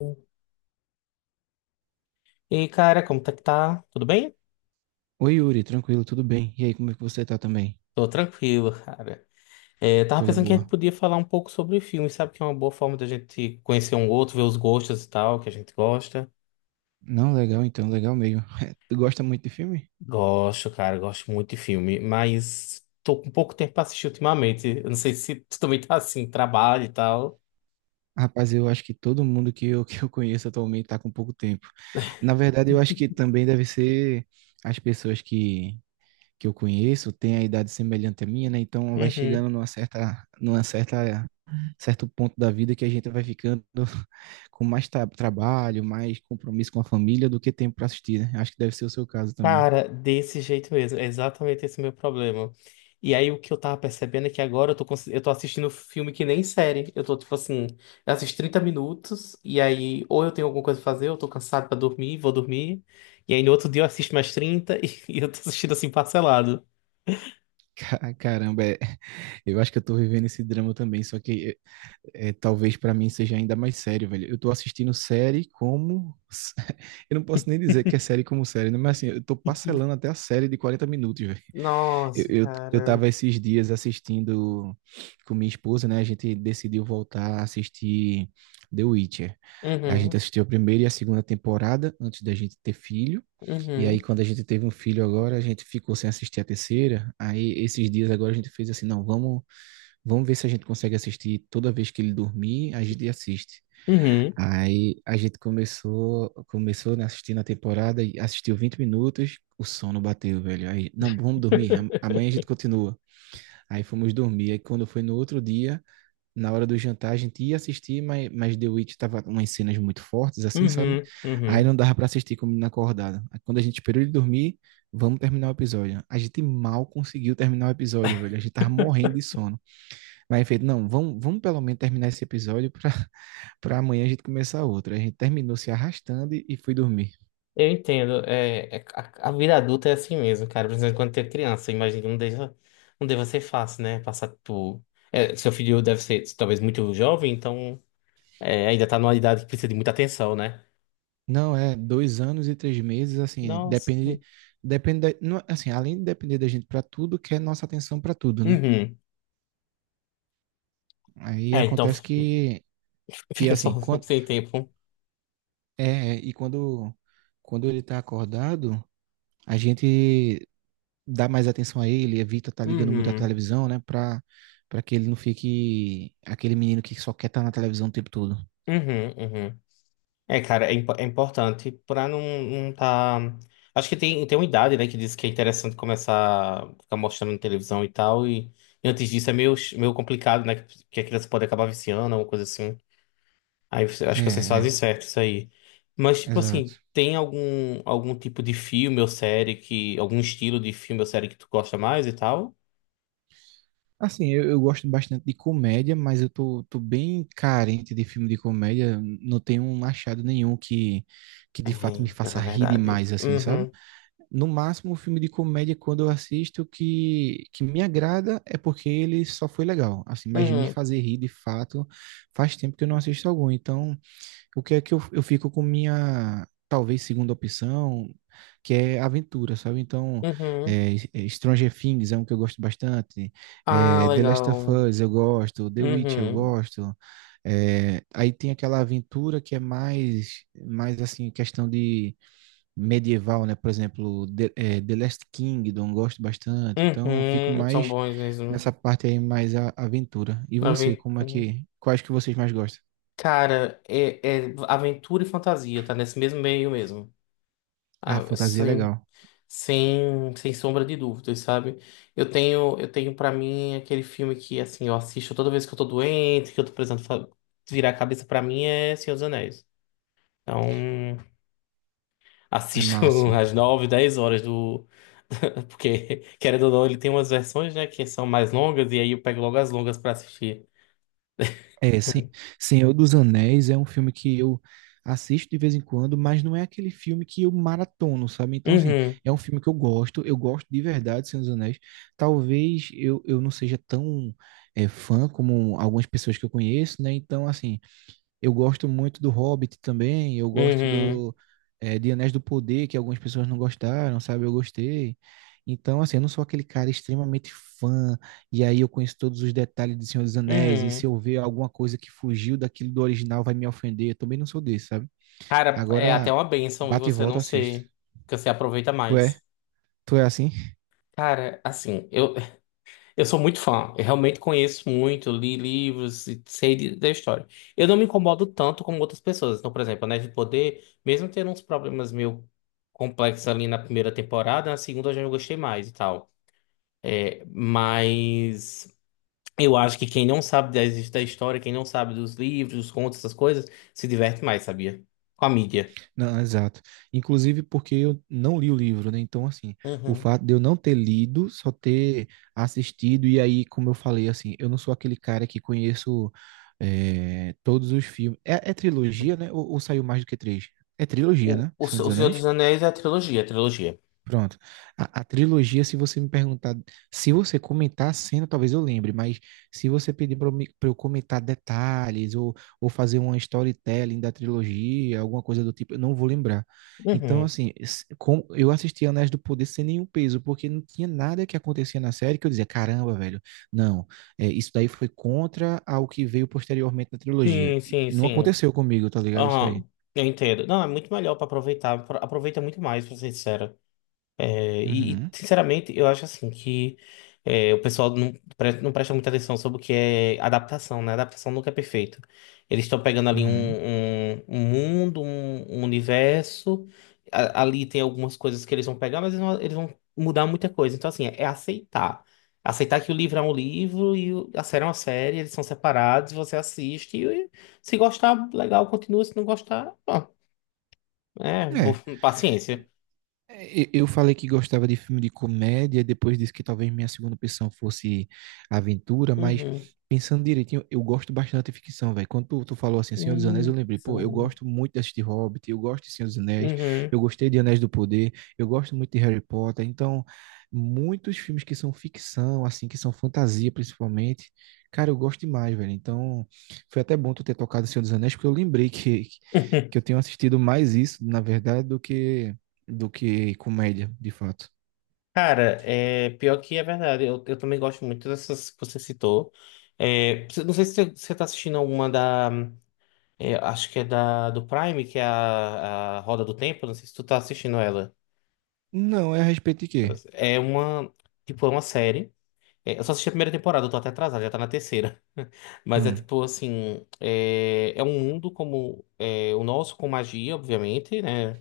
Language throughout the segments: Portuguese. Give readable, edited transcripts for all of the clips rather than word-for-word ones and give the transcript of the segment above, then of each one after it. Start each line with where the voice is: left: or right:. left: E aí, cara, como tá que tá? Tudo bem?
right: Oi, Yuri, tranquilo, tudo bem? E aí, como é que você tá também?
left: Tô tranquilo, cara. É, eu tava
right: Coisa
left: pensando que a gente
right: boa.
left: podia falar um pouco sobre filmes, sabe? Que é uma boa forma da gente conhecer um outro, ver os gostos e tal, que a gente gosta.
right: Não, legal então, legal mesmo. Tu gosta muito de filme?
left: Gosto, cara, gosto muito de filme, mas tô com pouco tempo pra assistir ultimamente. Eu não sei se tu também tá assim, trabalho e tal.
right: Rapaz, eu acho que todo mundo que eu conheço atualmente tá com pouco tempo. Na verdade, eu acho que também deve ser as pessoas que eu conheço têm a idade semelhante à minha, né? Então vai
left: Uhum.
right: chegando numa certa, certo ponto da vida que a gente vai ficando com mais trabalho, mais compromisso com a família do que tempo para assistir, né? Acho que deve ser o seu caso também.
left: Cara, desse jeito mesmo, é exatamente esse meu problema. E aí o que eu tava percebendo é que agora eu tô, eu tô assistindo filme que nem série. Eu tô tipo assim, eu assisto 30 minutos e aí ou eu tenho alguma coisa pra fazer, eu tô cansado pra dormir, vou dormir. E aí no outro dia eu assisto mais 30 e, e eu tô assistindo assim parcelado.
right: Caramba, eu acho que eu tô vivendo esse drama também, só que talvez pra mim seja ainda mais sério, velho. Eu tô assistindo série como. Eu não posso nem dizer que é série como série, né? Mas assim, eu tô parcelando até a série de 40 minutos, velho.
left: Nossa,
right: Eu
left: cara.
right: tava esses dias assistindo com minha esposa, né? A gente decidiu voltar a assistir The Witcher. A gente
left: Uhum,
right: assistiu a primeira e a segunda temporada antes da gente ter filho. E aí,
left: uhum,
right: quando a gente teve um filho agora, a gente ficou sem assistir a terceira. Aí, esses dias agora, a gente fez assim: não, vamos ver se a gente consegue assistir toda vez que ele dormir, a gente assiste.
left: uhum,
right: Aí a gente começou, começou né, assistindo a temporada e assistiu 20 minutos, o sono bateu, velho. Aí, não, vamos dormir, amanhã a gente continua. Aí fomos dormir. Aí quando foi no outro dia, na hora do jantar, a gente ia assistir, mas The Witch tava umas cenas muito fortes, assim, sabe?
left: uhum,
right: Aí
left: uhum.
right: não dava pra assistir com o menino acordado. Aí quando a gente esperou ele dormir, vamos terminar o episódio. A gente mal conseguiu terminar o episódio, velho. A gente tava morrendo de sono. Mas feito, não, vamos pelo menos terminar esse episódio pra, para amanhã a gente começar outra. A gente terminou se arrastando e foi dormir.
left: Eu entendo. A vida adulta é assim mesmo, cara. Principalmente quando tem criança. Eu imagino que não deva ser fácil, né? Passar por. É, seu filho deve ser talvez muito jovem, então é, ainda tá numa idade que precisa de muita atenção, né?
right: Não, é 2 anos e 3 meses, assim, é,
left: Nossa.
right: depende, depende, da- não, assim, além de depender da gente para tudo, quer nossa atenção para tudo, né?
left: Uhum.
right: Aí
left: É, então
right: acontece que
left: fica só
right: assim, quando,
left: sem tempo.
right: e quando, quando ele tá acordado, a gente dá mais atenção a ele, evita tá ligando muito a
left: Uhum.
right: televisão, né? Pra, pra que ele não fique aquele menino que só quer estar na televisão o tempo todo.
left: Uhum, uhum. É, cara, é, impo- é importante pra não, não tá. Acho que tem uma idade, né, que diz que é interessante começar a ficar mostrando na televisão e tal, e antes disso é meio, meio complicado, né, que a criança pode acabar viciando, alguma coisa assim. Aí você-
right: É,
left: acho que vocês fazem
right: é,
left: certo isso aí. Mas, tipo
right: exato.
left: assim, tem algum tipo de filme ou série algum estilo de filme ou série que tu gosta mais e tal?
right: Assim, eu gosto bastante de comédia, mas eu tô bem carente de filme de comédia. Não tenho um achado nenhum que
left: É,
right: de fato me
left: pior que
right: faça
left: é
right: rir
left: verdade.
right: demais, assim, sabe?
left: Uhum,
right: No máximo, o filme de comédia, quando eu assisto, que me agrada é porque ele só foi legal, assim, mas me
left: uhum,
right: fazer rir de fato faz tempo que eu não assisto algum. Então, o que é que eu fico com minha, talvez, segunda opção, que é aventura, sabe? Então,
left: uhum.
right: Stranger Things é um que eu gosto bastante,
left: Ah,
right: é, The Last of
left: legal.
right: Us eu gosto, The Witch eu
left: Uhum.
right: gosto, é, aí tem aquela aventura que é mais, mais assim, questão de medieval, né? Por exemplo, The Last Kingdom, gosto bastante. Então, eu fico
left: Uhum, são
right: mais
left: bons mesmo.
right: nessa parte aí, mais a aventura. E você, como é
left: Aventura.
right: que, quais que vocês mais gostam?
left: Cara, é, é aventura e fantasia, tá nesse mesmo meio mesmo.
right: Ah,
left: Ah,
right: fantasia é
left: sem,
right: legal.
left: sem, sem sombra de dúvidas, sabe? Eu tenho para mim aquele filme que, assim, eu assisto toda vez que eu tô doente, que eu tô precisando virar a cabeça pra mim, é Senhor dos Anéis. Então,
right: É
left: assisto
right: massa.
left: às 9 10 horas do. Porque, querendo ou não, ele tem umas versões, né, que são mais longas, e aí eu pego logo as longas pra assistir.
right: É, Senhor dos Anéis é um filme que eu assisto de vez em quando, mas não é aquele filme que eu maratono, sabe? Então, assim,
left: Uhum,
right: é um filme que eu gosto de verdade de Senhor dos Anéis. Talvez eu não seja tão é, fã como algumas pessoas que eu conheço, né? Então, assim, eu gosto muito do Hobbit também, eu gosto
left: uhum,
right: do de Anéis do Poder, que algumas pessoas não gostaram, sabe? Eu gostei. Então, assim, eu não sou aquele cara extremamente fã, e aí eu conheço todos os detalhes de Senhor dos Anéis, e se
left: uhum.
right: eu ver alguma coisa que fugiu daquilo do original vai me ofender, eu também não sou desse, sabe?
left: Cara, é
right: Agora,
left: até uma bênção e
right: bate e
left: você
right: volta,
left: não
right: eu assisto.
left: ser, porque você aproveita
right: Tu é?
left: mais.
right: Tu é assim?
left: Cara, assim, eu sou muito fã, eu realmente conheço muito, li livros e sei da história. Eu não me incomodo tanto como outras pessoas. Então, por exemplo, Anéis de Poder, mesmo tendo uns problemas meio complexos ali na primeira temporada, na segunda eu já gostei mais e tal. É, mas eu acho que quem não sabe da história, quem não sabe dos livros, dos contos, essas coisas, se diverte mais, sabia? Com a mídia.
right: Não, exato. Inclusive porque eu não li o livro, né? Então, assim, o
left: Uhum.
right: fato de eu não ter lido, só ter assistido, e aí, como eu falei, assim, eu não sou aquele cara que conheço todos os filmes. É, é trilogia, né? Ou saiu mais do que três? É trilogia, né?
left: O,
right: Senhor
left: Se-
right: dos
left: o Senhor
right: Anéis?
left: dos Anéis é a trilogia, a trilogia.
right: Pronto. A trilogia, se você me perguntar, se você comentar a cena, talvez eu lembre, mas se você pedir para eu, pra eu comentar detalhes ou fazer uma storytelling da trilogia, alguma coisa do tipo, eu não vou lembrar. Então,
left: Uhum.
right: assim, eu assisti Anéis do Poder sem nenhum peso, porque não tinha nada que acontecia na série que eu dizia, caramba, velho, não, é, isso daí foi contra ao que veio posteriormente na trilogia.
left: Sim,
right: E
left: sim,
right: não
left: sim.
right: aconteceu comigo, tá ligado? Isso aí.
left: Aham. Eu entendo. Não, é muito melhor pra aproveitar. Aproveita muito mais, pra ser sincero. É, e,
right: Uhum,
left: sinceramente, eu acho assim que o pessoal não presta muita atenção sobre o que é adaptação, né? Adaptação nunca é perfeito. Eles estão pegando ali um,
right: uhum.
left: um, mundo, um universo. A- ali tem algumas coisas que eles vão pegar, mas eles vão mudar muita coisa. Então, assim, é aceitar. Aceitar que o livro é um livro e o- a série é uma série, eles são separados, você assiste e se gostar, legal, continua. Se não gostar, bom, é,
right: É.
left: paciência.
right: É, eu falei que gostava de filme de comédia, depois disse que talvez minha segunda opção fosse aventura, mas
left: Uhum.
right: pensando direitinho, eu gosto bastante de ficção, velho. Quando tu falou assim, Senhor dos Anéis, eu lembrei, pô, eu
left: São.
right: gosto muito de assistir Hobbit, eu gosto de Senhor dos Anéis,
left: Uhum.
right: eu gostei de Anéis do Poder, eu gosto muito de Harry Potter, então muitos filmes que são ficção, assim, que são fantasia principalmente, cara, eu gosto demais, velho. Então foi até bom tu ter tocado Senhor dos Anéis, porque eu lembrei que eu tenho assistido mais isso, na verdade, do que comédia, de fato.
left: Cara, é, pior que é verdade. Eu também gosto muito dessas que você citou. É, você- não sei se você tá assistindo alguma da. É, acho que é da do Prime, que é a Roda do Tempo. Não sei se tu tá assistindo ela.
right: Não, é a respeito de quê?
left: É uma. Tipo, é uma série. É, eu só assisti a primeira temporada, eu tô até atrasado, já tá na terceira. Mas é
right: Hum,
left: tipo assim. É, é um mundo como é, o nosso, com magia, obviamente, né?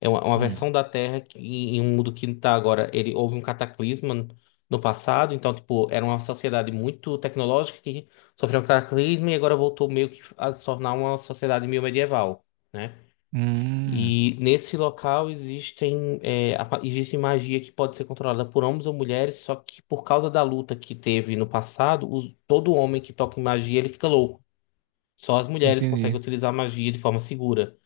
left: É uma
right: hum,
left: versão da Terra que, em um mundo que não tá agora. Ele houve um cataclisma no passado, então, tipo, era uma sociedade muito tecnológica que sofreu um cataclisma e agora voltou meio que a se tornar uma sociedade meio medieval, né?
right: hum,
left: E nesse local existem, existe magia que pode ser controlada por homens ou mulheres, só que por causa da luta que teve no passado, todo homem que toca em magia, ele fica louco. Só as mulheres conseguem
right: entendi.
left: utilizar a magia de forma segura.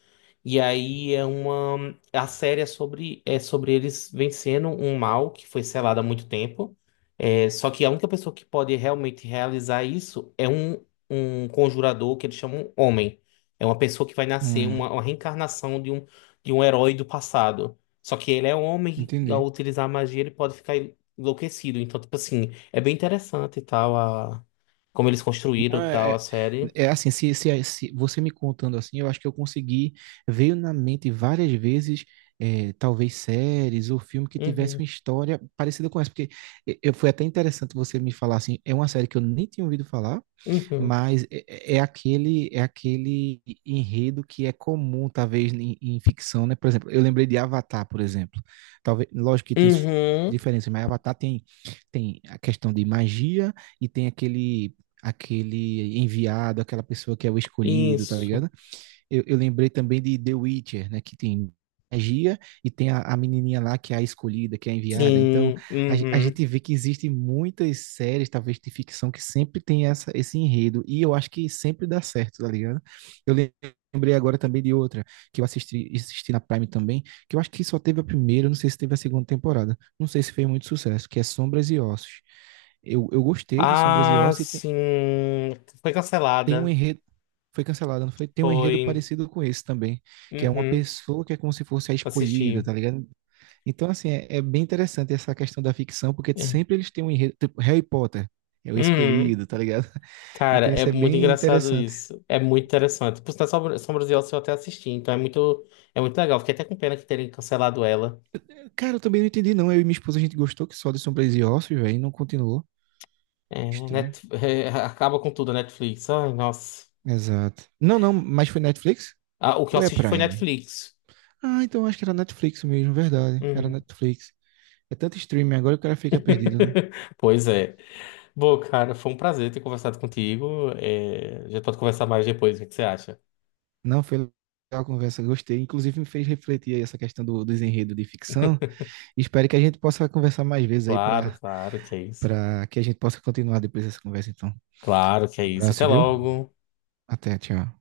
left: E aí é uma a série é sobre eles vencendo um mal que foi selado há muito tempo. É, só que a única pessoa que pode realmente realizar isso é um, conjurador que eles chamam homem. É uma pessoa que vai nascer,
right: Hum,
left: uma reencarnação de um herói do passado. Só que ele é um homem e ao
right: entendi.
left: utilizar a magia ele pode ficar enlouquecido. Então, tipo assim, é bem interessante e tal, a, como eles
right: Não,
left: construíram
right: é,
left: tal a
right: é,
left: série.
right: é assim, se você me contando assim, eu acho que eu consegui, veio na mente várias vezes, é, talvez séries ou filme que tivesse uma
left: Uhum,
right: história parecida com essa, porque eu, foi até interessante você me falar assim, é uma série que eu nem tinha ouvido falar,
left: uhum,
right: mas é, é é aquele enredo que é comum, talvez, em ficção, né? Por exemplo, eu lembrei de Avatar, por exemplo. Talvez, lógico que tem
left: uhum,
right: diferença, mas Avatar tem, tem a questão de magia e tem aquele enviado, aquela pessoa que é o escolhido, tá
left: isso.
right: ligado? Eu lembrei também de The Witcher, né? Que tem magia e tem a menininha lá que é a escolhida, que é a enviada. Então,
left: Sim,
right: a
left: uhum.
right: gente vê que existem muitas séries, talvez de ficção, que sempre tem essa, esse enredo. E eu acho que sempre dá certo, tá ligado? Eu lem- lembrei agora também de outra, que eu assisti na Prime também, que eu acho que só teve a primeira, não sei se teve a segunda temporada. Não sei se fez muito sucesso, que é Sombras e Ossos. Eu gostei de Sombras e
left: Ah,
right: Ossos e
left: sim. Foi
right: tem um
left: cancelada.
right: enredo. Foi cancelada, não foi? Tem um enredo
left: Foi.
right: parecido com esse também, que é uma
left: Uhum.
right: pessoa que é como se fosse a escolhida, tá
left: Assisti.
right: ligado? Então, assim, é bem interessante essa questão da ficção, porque
left: É.
right: sempre eles têm um enredo, tipo Harry Potter, é o
left: Uhum.
right: escolhido, tá ligado?
left: Cara,
right: Então
left: é
right: isso é
left: muito
right: bem
left: engraçado
right: interessante.
left: isso. É muito interessante. Por sinal, Sombras de Oz eu até assisti, então é muito legal. Fiquei até com pena que terem cancelado ela.
right: Cara, eu também não entendi, não. Eu e minha esposa, a gente gostou que só de Sombras e Ossos, velho, e não continuou.
left: É, né,
right: Estranho.
left: É, acaba com tudo a Netflix. Ai, nossa.
right: Exato. Não, não, mas foi Netflix?
left: Ah, o que eu
right: Ou é
left: assisti foi
right: Prime?
left: Netflix.
right: Ah, então acho que era Netflix mesmo, verdade. Era
left: Uhum.
right: Netflix. É tanto streaming agora que o cara fica perdido, né?
left: Pois é. Bom, cara, foi um prazer ter conversado contigo. É, a gente pode conversar mais depois, o que que você acha?
right: Não, foi legal a conversa, gostei. Inclusive me fez refletir aí essa questão do, do desenredo de ficção. Espero que a gente possa conversar mais vezes aí
left: Claro,
right: para
left: claro que é isso.
right: para que a gente possa continuar depois dessa conversa, então.
left: Claro que é
right: Um
left: isso. Até
right: abraço, viu?
left: logo.
right: Até, tchau.